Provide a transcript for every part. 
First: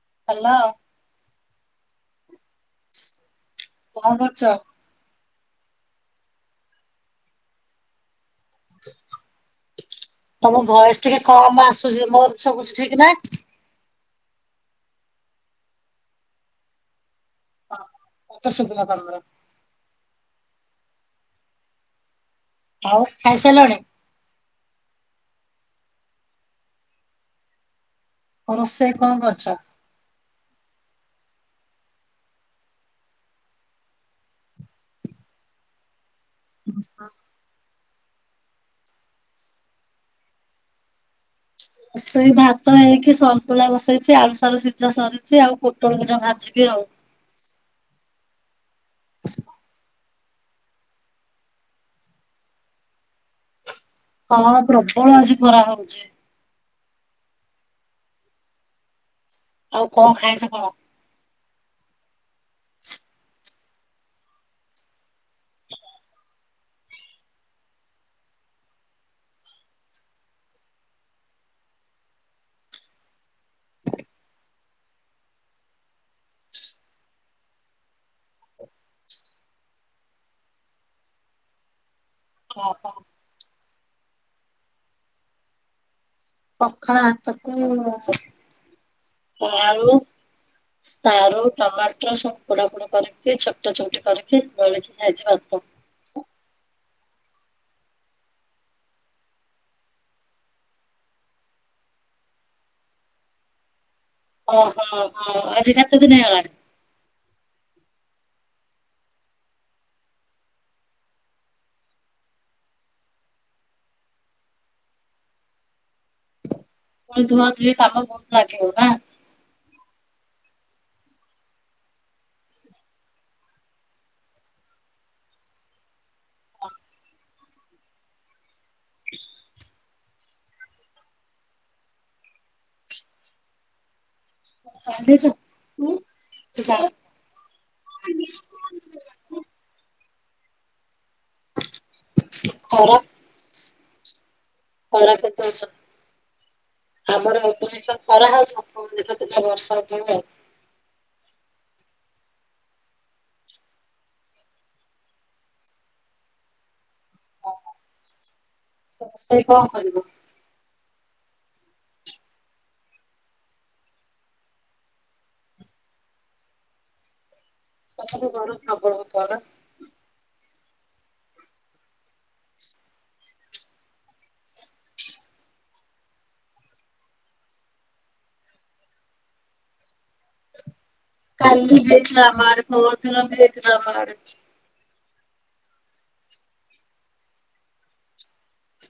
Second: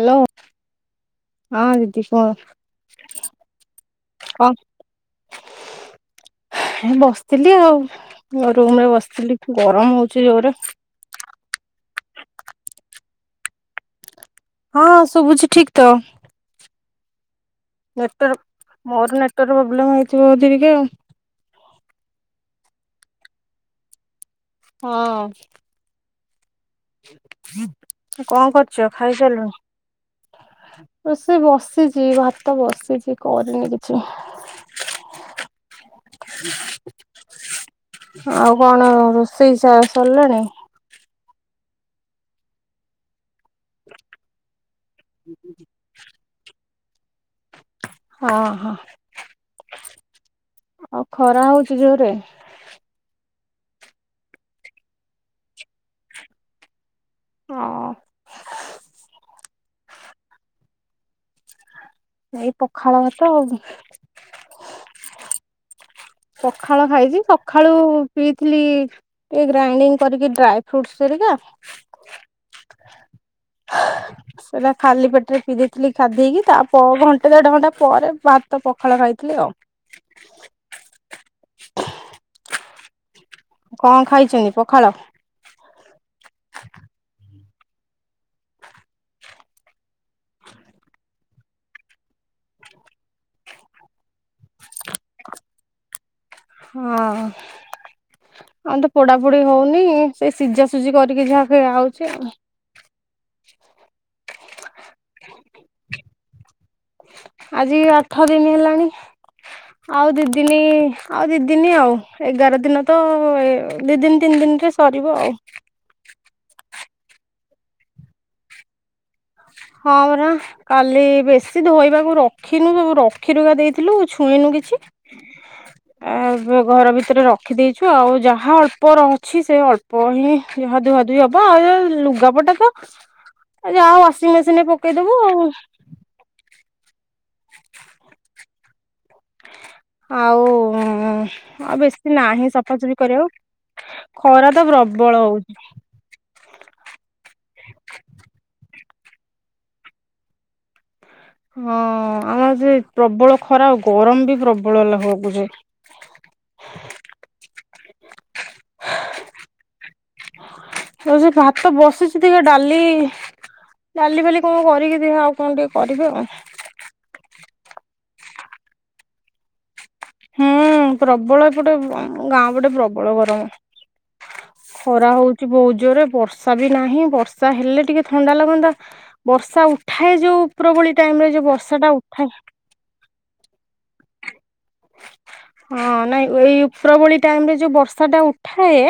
Hello ହଁ ଦିଦି କୁହ। କଣ କର୍ଚ। ଏଇ ବସ୍ଥିଲି ଆଉ। ମୋ ରୁମ୍ ରେ ବସ୍ଥିଲି ଗରମ୍ ହଉଚି ଜୋରେ। ତମ ଭଏସ ଟିକେ କମ୍ ଆସୁଚି ମୋର ସବୁ ଠିକ ନା। ହଁଁ ସୁଭୁଛି ଠିକ୍ ତ। ମତେ ଶୁଭିଲା ନେଟୱାର୍କ ତମର ମୋର ନେଟୱାର୍କ ପ୍ରୋବ୍ଲେମ୍ ହେଇଥିବ ଯଦି ଟିକେ ଆଉ। ଆଉ ଖାଇସାରିଲଣି। ହଁ। କଣ କରୁଚ ରୋଷେଇ କଣ କରିଛ? ଖାଇସାରିଲଣି। ରୋଷେଇ ବସିଚି ଭାତ ବସିଛି କରିନି କିଛି। [inaudible] ଆଉ କଣ ରୋଷେଇ ସ ସର୍ଲାଣି। ରୋଷେଇ ଭାତ ହେଇକି ସନ୍ତୁଳା ବସେଇଛି ଆଳୁ ସାରୁ ସିଝା ସରିଚି ଆଉ ପୁ ଟୋଳ ଦିଟା ଭାଜିବି ଆଉ। ଓଁ ହୋ। [inaudible] ଆଉ ଖରା ହଉଚି ଜୋରେ। ହଁ ପ୍ରବଳ ଆଜି ଖରା ହଉଚି। ହଁ। ଆଉ କଣ ଖାଇଚ କଣ। ଏଇ ପଖାଳ ଭାତ ଆଉ କଂ। ପଖାଳ ଖାଇଚି ସଖାଳୁ ପିଇଥିଲି। ଏଇ ଗ୍ରାଇଣ୍ଡିଙ୍ଗ୍ କରିକି ଡ୍ରାଏ ଫୁଡ୍ସ୍ ହେରିକା। [inaudible] ସେଇଟା ଖାଲି ପେଟରେ ପିଇ ଦେଇଥିଲି ଖାଧେଇକି ତା ପ ଘଣ୍ଟେ ଦେଢ଼ ଘଣ୍ଟା ପରେ ଭାତ ପଖାଳ ଖାଇଥିଲି ଆଉ। [inaudible] [unintelligible] କଣ ଖାଇଚନ୍ତି ପଖାଳ। [unintelligible] [unintelligible] ଆଳୁ। ସାରୁ ଟମାଟର ସବୁ ପୋଡା ପୋଡ କରିକି ଛୋଟ ଚୋଟି କରିକି ମିଳିକି ଖାଇଛି ଭାତ ହଁ। ଆଉ ତ ପୋଡାପୋଡି ହଉନି ସେ ସିଝାସୁଝି କରିକି ଯାହା ଖ ଖାଉଛି ଆ ଓହୋ ଓ ଆଜି ସାତ ଦିନ୍ ହେଇଗଲାଣି। ଆଜି ଆଠ ଦିନ୍ ହେଲାଣି। ଆଉ ଦିଦିନି ଆଉ ଦିଦିନି ଆଉ ଏଗାର ଦିନ ତ ଦି ଦିନ୍ ତିନ୍ ଦିନ୍ରେ। କରିବ ଆଉ। ପ ଧୁଆ ଧୁଇ କାମ ବୋହୁତ୍ ଲାଗିବ ନା। ହଁ ପରା। କାଲି ବେଶୀ ଧୋଇବାକୁ ରଖିନୁ ସବୁ ରଖି ରା ଦେଇଥିଲୁ ଛୁଇଁନୁ କିଛି। ଆଉ ଏବେ ଘର ଭିତରେ ରଖ୍ ଖିଦେଇଛୁ ଆଉ ଯାହା ଅଳ୍ପ ର ଅଛି ସେ ଅଳ୍ପ ହିଁ ଯାହା ଧୁଆଧୁଇ ହବ ଆଉ ଏ ଲୁଗାପଟା ଵ ଯାହା ୱାସିଂ ମେସିନରେ ପକେଇଦବୁ ଆଉ। ହୁଁ [unintelligible] ଆମିଷ ଆଉ ଆଉ ବେଶୀ ନାହିଁ ସଫାସଫି ଖରା କରିବାକୁ ଖରା ତ ଖରା ପ୍ରବଳ କେତେ ହଉଛି। ଅଛି ଆମର [unintelligible] ବର୍ଷା ଉଠେଇବ। ହଁ ଆମର ସେ ପ୍ରବଳ ଖରା ଆଉ ଗରମ ବି ପ୍ରବଳ ଲା ହଗୁଛି। ରୋଷେଇ କଣ କରିବ? ହଉ ସେ ଭାତ ବସିଛି ଦେଖିଆ ଡାଲି ଡାଲି ଫାଲି କଣ କରିକି ଦେଖିଆ ଆଉ କଣ ଟିକେ କରିବି ଆଉ। ପଛକୁ ଗରମ ପ୍ରବଳ ହଉଥିବନା? ହମ୍ ପ୍ରବଳ ଏପଟେ ଗାଁ ପଟେ ପ୍ରବଳ ଗରମ। ଖରା ହଉଛି ବହୁ ଜୋରରେ ବର୍ଷା ବି ନାହିଁ ବର୍ଷା ହେଲେ ଟିକେ ଥଣ୍ଡା ଲାଗନ୍ତା। ବର୍ଷା ଉଠାଏ ଯୋଉ ଉପରବଳି ଟାଇମ ରେ ଯୋଉ ବର୍ଷା ଟା ଉଠାଏ ପରଦିନ ବି ହେଇଥିଲା ଅମା ଆଡ଼େ। ହଁ ନାଇଁ ଏଇ ଉପରବଳି ଟାଇମ ରେ ଯୋଉ ବର୍ଷା ଟା ଉଠାଏ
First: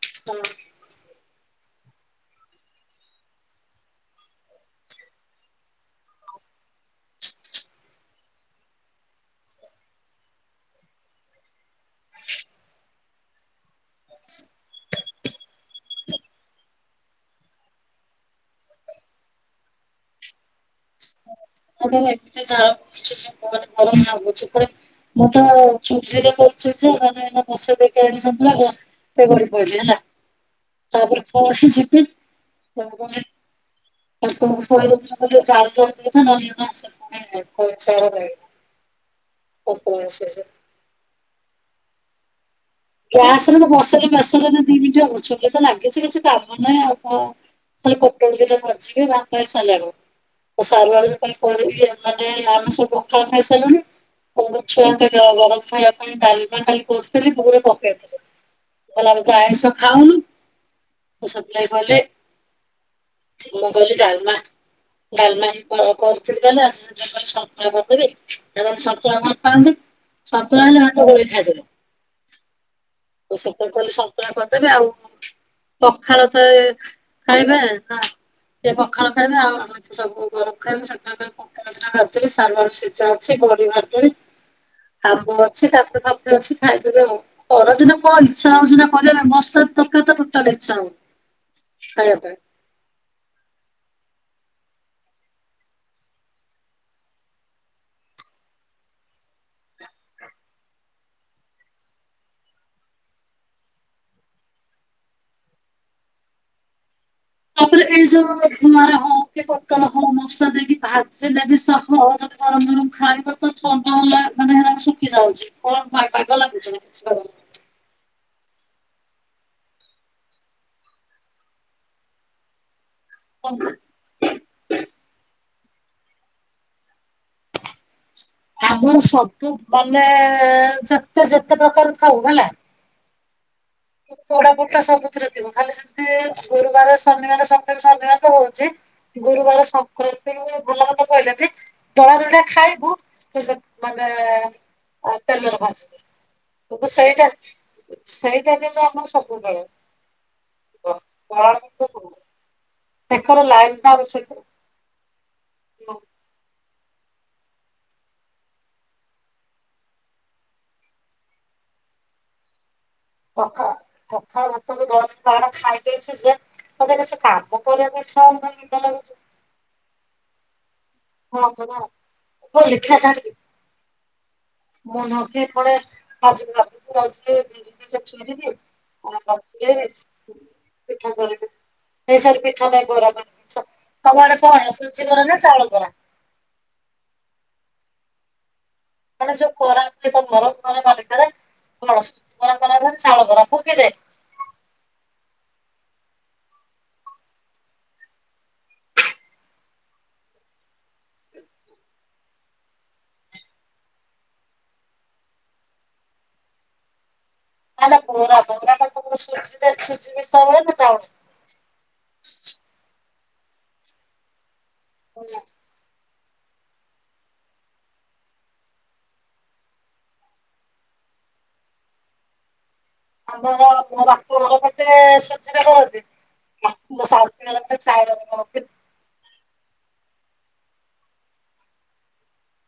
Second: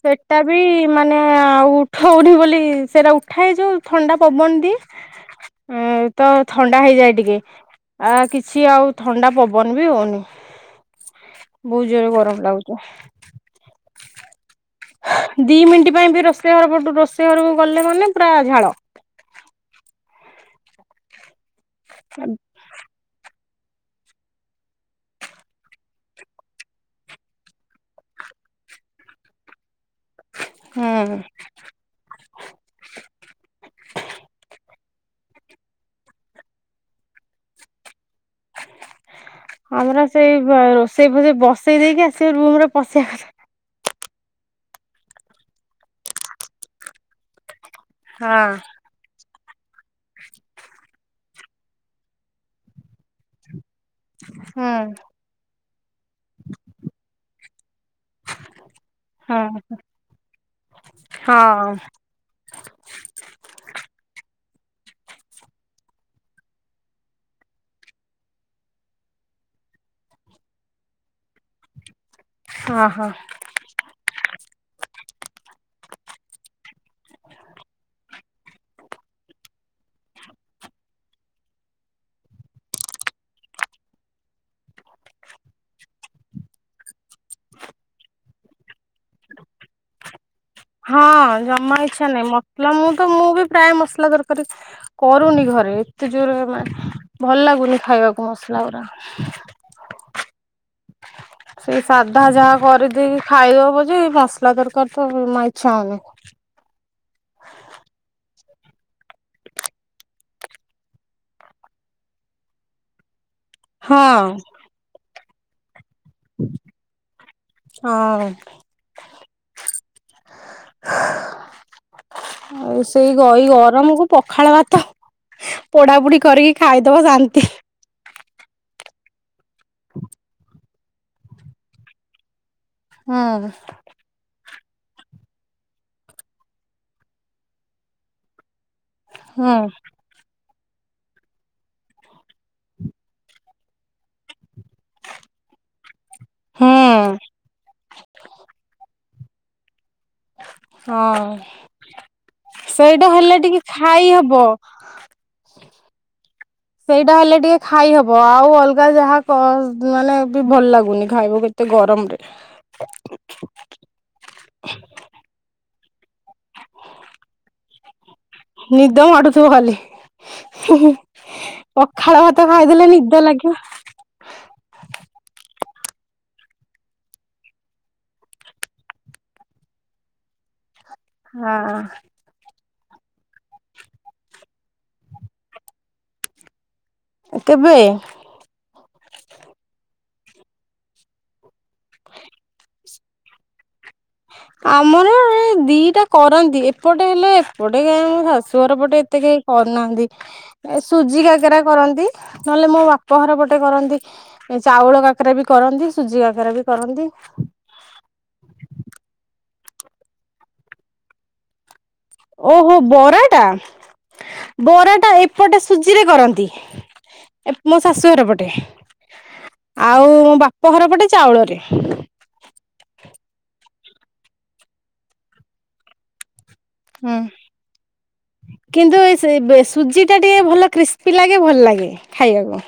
ସେଟା ହଁ ବି ମାନେ ଆଉ ଉଠଉନି ବୋଲି ସେଟା ଉଠାଏ ଯୋଉ ଥଣ୍ଡା ପବନ ଦିଏ। ଉଁ ତ ଥଣ୍ଡା ହେଇଯାଏ ଟିକେ ଆ କିଛି ଆଉ ଥଣ୍ଡା ପବ ବନ ବିି ହଉନି ବହୁତ ଜୋରେ ଗରମ ଲାଗୁଛି। ଦି ମିନିଟ୍ ପାଇଁ ବି ରୋଷେଇ ଘର ପଟୁ ରୋଷେଇ ଘରକୁ ଗଲେ ମାନେ ପୁରା ଝାଳ। ମାନେ ଏତେ ଝାଳ ବହୁଚି ଯେ ମୁହଁରେ ଗରମ ଲାଗୁଛି ଏପଟେ ମୁଁ ତ ଚୁଲିରେ କରୁଛି ଯେ ମାନେ ବସେଇ ଦେଇକି ଆଇଲି ସନ୍ତୁଳା ସେ ଗଳିପହିଲା ହେଲା ହୁଁ ତାପରେ ପୁଣି ଯିବି ହେ ଭଗବାନ। ହ ତାକୁ [unintelligible] ହୁଁ [unintelligible] ଆମର ସେଇ ରୋଷେଇ ପୋଷେଇ ବସେଇ ଦେଇକି ଆସିବେ ରୁମରେ ଗ୍ୟାସ ରେ ତ ବସେଇଲେ ପ୍ରେସରରେ ଦି ମିନିଟ ହବ ଚୁଲି ତ ଲାଗିଛି କିଛି କାମ ନାହିଁ ଆଉ କଣ। ତା ପୋଟଳ ହଁ ଦିଟା ବାଝିବି ବାସିଲ ଆଳୁ। ସାଲାଡ଼ ରେ କାଲି ପାନି ଇଏ ମାନେ ଆମେ ସବୁ ଅଖାଳ ଖାଇସାରିଲୁଣି। [unintelligible] ହୁଁ କହିଲେ ଆମେ ତ ହଁ ଆଇଁଷ ଖାଉନୁ ସେଥିଲାଗି ହଁ କହିଲେ ମୁଁ କହିଲି ଡାଲମା ଡାଲମା ହିଁ କ-କରହୁଥିଲି କହିଲ ଆସ [unintelligible] ସନ୍ତୁଳା କରିଥାନ୍ତି ସନ୍ତୁଳା ହେଲେ ଭାତ ଗୋଳେଇ ଖାଇଦେବେ। ଅହଁ ହଁ। ସେତେଳେ କହିଲି ସନ୍ତୁଳା କରିଦେବେ ଆଉ। ପଖାଳ ତେ ଖାଇବେ ନା ସେ ପଖାଳ ଖାଇବ। ଆଉ ସବୁ ଗରମ ଖାଇବୁ [unintelligible] [unintelligible] ଖାଉଥିଲେ ସାନର ସିଝା ଅଛି ବଡି ଭାଜି। ଆମ୍ବ ଅଛି କାକୁଡ଼ି ଫାକୁଡି ଅଛି ଖାଇଦେବେ ଆଉ ଖରାଦିନ ମୋ ଇଚ୍ଛା ହଉଛିନା କରିବା ପାଇଁ ମସଲା ତରକାରୀ ତ ଟୋଟାଲ ଇଚ୍ଛା ହଉନି ହଁ ଜମା ଇଚ୍ଛା ଖାଇବା ନାହିଁ ପାଇଁ। ମସଲା ମୁଁ ତ ମୁଁ ବି ପ୍ରାୟ ମସଲା ତରକାରୀ କରୁନି ଘରେ ଏତେ ଜୋର ମାନେ ଭଲ ଲାଗୁନି ଖାଇବାକୁ ମସଲା ଗୁରା। ସେଇ ସାଧା ଯାହା କରିଦେଇକି ଖାଇଦବ ପଛେ ମସଲା ତରକାରୀ ତ ଜମା ଇଚ୍ଛା ହଉନି। ତାପରେ ଏଇ ଯୋଉ ଧୁଆର ହଉ କି ପଟଳ ହଉ ମସା ଦେବି ଭାଜି ଦେବି [unintelligible] ଗରମ ଗରମ ଖାଇବା ତ ଥଣ୍ଡା ହେଇ ହେଲା ହଁ ମାନେ ହେରା ଶୁଖି ଯାଉଛି କଣ ବାଗ ଲାଗୁଛି ବାଗନି। ହଁ। ଆଉ ସେଇ ଏଇ ଲାଗୁନି। ଗରମକୁ ପଖାଳ ଭାତ। ପୋଡା ପୋଡି କରିକି ଖାଇଦବ ଶାନ୍ତି। ଆମର ସବୁ ମାନେ ଯା ତ ଯେତେ ପ୍ରକାର ଥାଉ ହେଲା। ହଁ। ପୋଡା ପୁଡ଼ି ଟା ସବୁଥିରେ ଥି ଖାଲି ସେମିତି ଗୁରୁବାର ଶନିବାର ସ ଶନିବାର ତ ହଉଛି ହୁଁ ଗୁରୁବାର ସ [unintelligible] ଖାଇଲେ ବି ଦଳା ଦଳା ଖାଇବୁ ମାନେ। ଆ ତେଲରେ ହୁଁ ଭାଜିକି [unintelligible] ସେଇଟା ସେ ଆମର ସବୁବେଳେ ହଁ [unintelligible] ସେଇଟା ହେଲେ ଟିକେ ଲାଇନ ଖାଇ ମାରୁଛି ହବ। [unintelligible] ସେଇଟା ହେଲେ ଟିକେ ଖାଇହବ ଆଉ ଅଲଗା ଯାହା ମାନେ ବି ଭଲ ଲାଗୁନି ଖାଇବବି। ଏତେ ଗରମରେ। ହ ପଖା ପଖାଳ ଭାତ ବି [unintelligible] ପାହାର ଖାଇ ଦେଇଛି ଯେ। ମୋତେ କିଛି କାମ କରିବାକୁ ଇଛା ହଉନି। ନିଦ ମାଡୁଥିବ ଖାଲି ହଁ ପରା ପଖାଳ ଭାତ ମୋ ଖାଇଦେଲେ ଲେଖା ନିଦ ଛାଡିକି ଲାଗେ [inaudible] [unintelligible] ବରା ତମ ଆଡେ କଣ ସୁଜି ହଁ ବରା ନା ଚାଉଳ ବରା? କେବେ। ମାନେ ଯୋଉ କରନ୍ତି ତମର [unintelligible] ମାଲିକାରେ କଣ ବରା କର ନା ଚାଉଳ ବରା ଫୁକି ଦେ। ଆମର ଏ ଦିଟା କରନ୍ତି ଏପଟେ ହେଲେ ଏପଟେ ଆମ ଶାଶୁ ଘର ପଟେ ଏତେ କେହି କରୁନାହାନ୍ତି ଏ ସୁଜି କାକେରା କରନ୍ତି ନହେଲେ ମୋ ବାପ ଘର ପଟେ କରନ୍ତି। ଏ ଚାଉଳ କାକରା ବି କରନ୍ତି ସୁଜି କାକରା ବି କରନ୍ତି। ନା ନା ବରା ବରା ଟା ତମର ସୁଜି [unintelligible] ନା ଚାଉଳ ରେ। ଓହୋ ବରାଟା ବରାଟା ଏପଟେ ସୁଜିରେ କରନ୍ତି ମୋ ଶାଶୁଘର ପଟେ। ଆଉ ମୋ ବାପ ଘର ପଟେ ଚାଉଳରେ। ଆମର ମୋ ବାପ ଘର ପଟେ ସୁଜିରେ କରନ୍ତି। ହୁଁ। [inaudible] କିନ୍ତୁ ଏ ସେ ସୁଜି ଟା ଟିକେ ଭଲ କ୍ରିସ୍ପି ଲାଗେ ଭଲ ଲାଗେ ଖାଇବାକୁ।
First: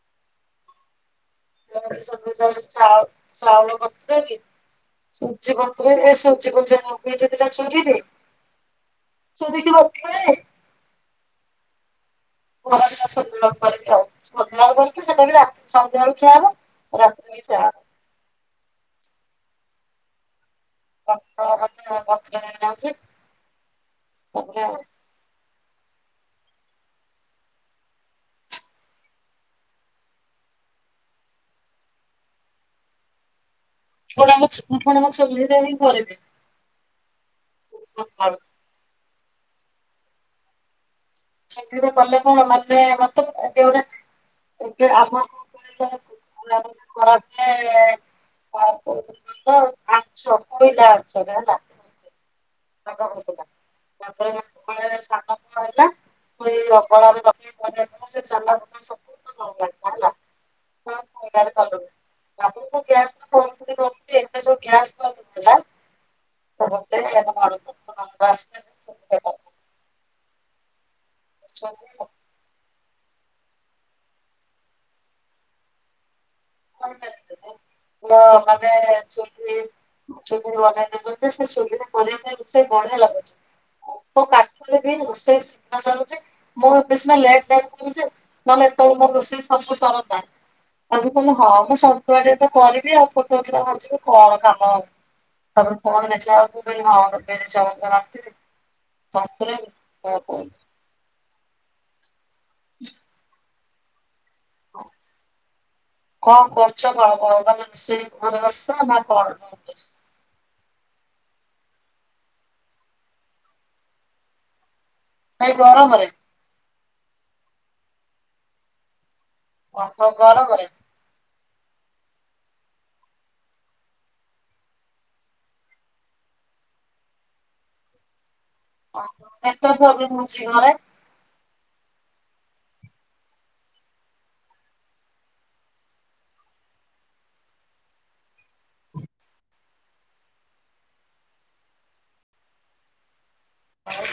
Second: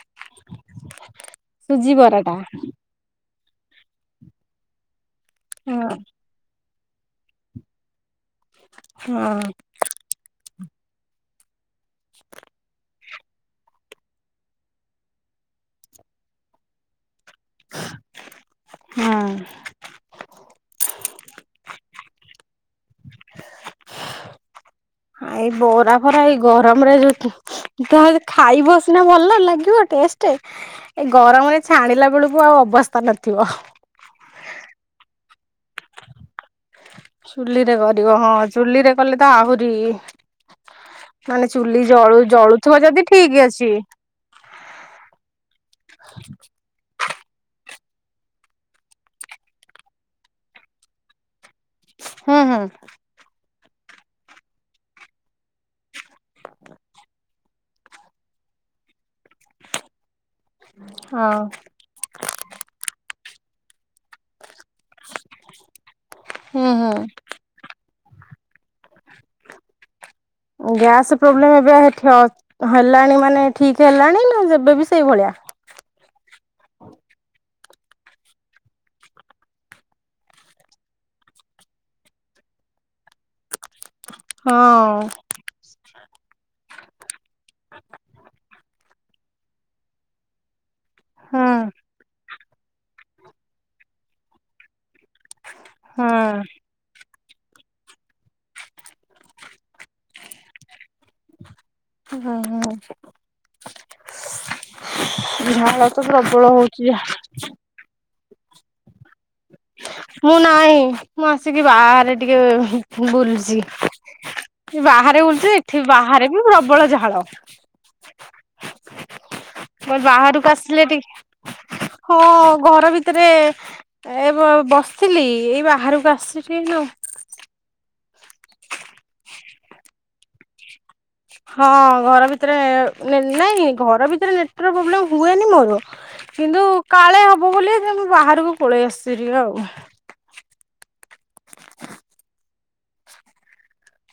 [unintelligible] ସୁଜି ବରାଟା ଚାଉଳ କରିିବେ କି ସୁଜି ହଁ କରିିବେ ଏ ସୁଜି [unintelligible] ପେଜ ଦିଟା! ! ! ! ! ! ! ! ! ! ବସିବେ। ମର ସନ୍ଧ୍ୟାବେଳୁ କରିବି ଆଉ ସନ୍ଧ୍ୟା ବେଳ କରିକି ସେଇଟା ବି ରାତି ସନ୍ଧ୍ୟାବେଳୁକୁ ଖିଆ ହବ। ରତିରେ କିସ ହୁଁ। [inaudible] ତାପରେ ଆଉ ଏଇ ବରା ଫରା ଏଇ ଗରମରେ ଯୋଉ ତାମେ ଖାଇବ ସିନା ଭଲ ଲାଗିବ ଟେଷ୍ଟେ। ଏଇ ଗରମରେ ଛାଣିଲା ବେଳକୁ ଆଉ ଅବସ୍ଥା ନଥିବ। ପୁଣି ମୁଁ ପୁଣି ମୁଁ ଚୁଲିରେ ନେଇ ଘରେ କ ଚୁଲିରେ କରିବ ହଁ ଚୁଲିରେ କଲେ ତ ଆହୁରି। ମାନେ ଚୁଲି ଚୁଲିରେ କଲେ ଜଳୁ କଣ ମାନେ ଜଳୁଥୁବ ଯଦି ମତେ ଠିକ୍ ଅଛି। ଯୋଉଟା ଏବେ ଆମ [unintelligible] କରାଯାଏ [unintelligible] ହେଲା। ହୁଁ ହୁଁ। [unintelligible] ତା ପରେ ଯେତବେଳେ ସାନ ପୁଅ ହେଲା ତାକୁ ଏଇ ଅଗଳାରେ ରଖି [unintelligible] ସେ ଚାଲା ହଁ [unintelligible] ହଁ [unintelligible] ହୁଁ ହୁଁ। [unintelligible] ଗ୍ୟାସ୍ ପ୍ରୋବ୍ଲେମ୍ ଏବେ ଠ ହେଲାଣି ମାନେ ଠିକ୍ ହେଲାଣି ନା ଏବେ ବି ସେଇଭଳିଆ? କହିପାରିବିନି [unintelligible] ମାନେ ଚୁଲି ଚୁଲି [unintelligible] ସେ ଚୁଲିରେ କରିବା ପାଇଁ ରୋଷେଇ ବଢିଆ ଲାଗୁଛି ଆଉ [unintelligible] ହଁ ରୋଷେଇ [unintelligible] ମୁଁ ଏବେ ସିନା ଲେଟ୍ ଯାଏ କରୁଚି ନ ହେଲେ ଏତଳୁ ମୋର ରୋଷେଇ ସବୁ ସାରନ୍ତାଣି। ମୁଁ କଇଲି ହଁ ମୁଁ ସବୁ ଆଡେ ତ କରିବି ଆଉ ପୋଟଳ ଦି ଟା ଭାଜିବି କଣ କାମ ଆଉ? ତା ପରେ ଫଗ୍ ନାଚିଲା ହଁ ବେଳକୁ ମୁଁ କଇଲି ହଁ ଲୋ। [unintelligible] ହଁ। ଝାଳ ତ ପ୍ରବଳ ହଉଚି ଝା [unintelligible] ସେ ଭରଷା [unintelligible] ମୁଁ ନାହିଁ ମୁଁ ଆସିକି ବାହାରେ ହୁଁ ଟିକେ ବୁଲୁଚି। ବାହାରେ ଏଇ ବୁଲୁଚୁ ଏଠି ଗରମରେ ବାହାରେ ବି ପ୍ରବଳ ଝାଳ। ମୁଁ କଇଲି ଓହୋ ବାହାରୁକୁ ଗରମରେ ଆସିଲେ ଟି ହଁ ଘର ଭିତରେ ଏ ବ-ବସିଥିଲି ଏଇ ବାହାରୁକୁ ଆଶୁଚି ଏଇନା ଆଉ। ଓହୋ ନେଟୱାର୍କ ପ୍ରୋବ୍ଲେମ ହଉଚି ଘରେ। ହଁ ଘର ଭିତରେ ନେ-ନାଇଁ ଘର ଭିତରେ ନେଟୱାର୍କ ପ୍ରୋବ୍ଲେମ୍ ହୁଏନି ମୋର। କିନ୍ତୁ କାଳେ ହବ ବୋଲି ତେଣୁ ବାହାରୁକୁ ପଳେଇ ଆସିଚି ଟିକେ ଆଉ। ଆଉ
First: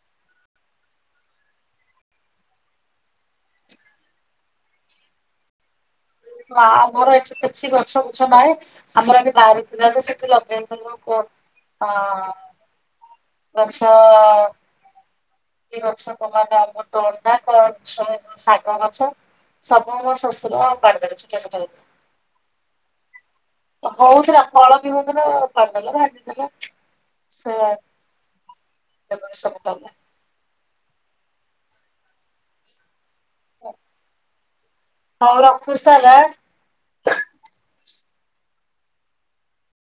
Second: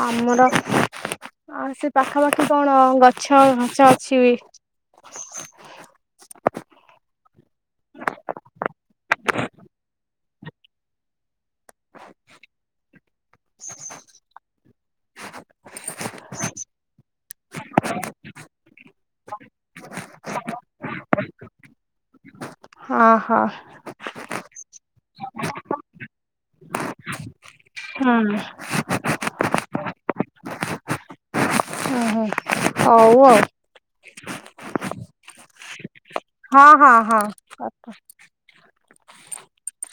ଆମର ଆ ସେ ପାଖାପାଖି କଣ ଗଛ ଗଛ ଅଛି ବି। ଆ ଆମର ଏଠି କିଛି ଗଛ ଗୁଛ ନାହିଁ। ଆମର ଆଗେ ବାରି ଥିଲା ଯେ ସେଠି ଲଗେଇଥିଲୁ ପୋ ହଁ। ଗଛ କି ଗଛ [inaudible] ଅମୃତଭଣ୍ଡା ଗଛ ଏବଂ ଶାଗ ଗଛ। ସବୁ ମୋ ଶଶୁର ଓପାଡ଼ିଦେଲେ [unintelligible] ହଁ ହଁ। ହଉଥିଲା ଫଳ ବି ହଉଥୁଲା ଓପାଡ଼ିଦେଲା ଭାଜିଦେଲା ସେଇଆ ହୁଁ। ତା ପରେ ସବୁ ଗଲା। ହୁଁ ହୁଁ ହଉ ଆଉ। ହଉ ରଖୁଚି ତାହେଲେ ଆଁ। ହଁ ହଁ ହଁ କାଟ।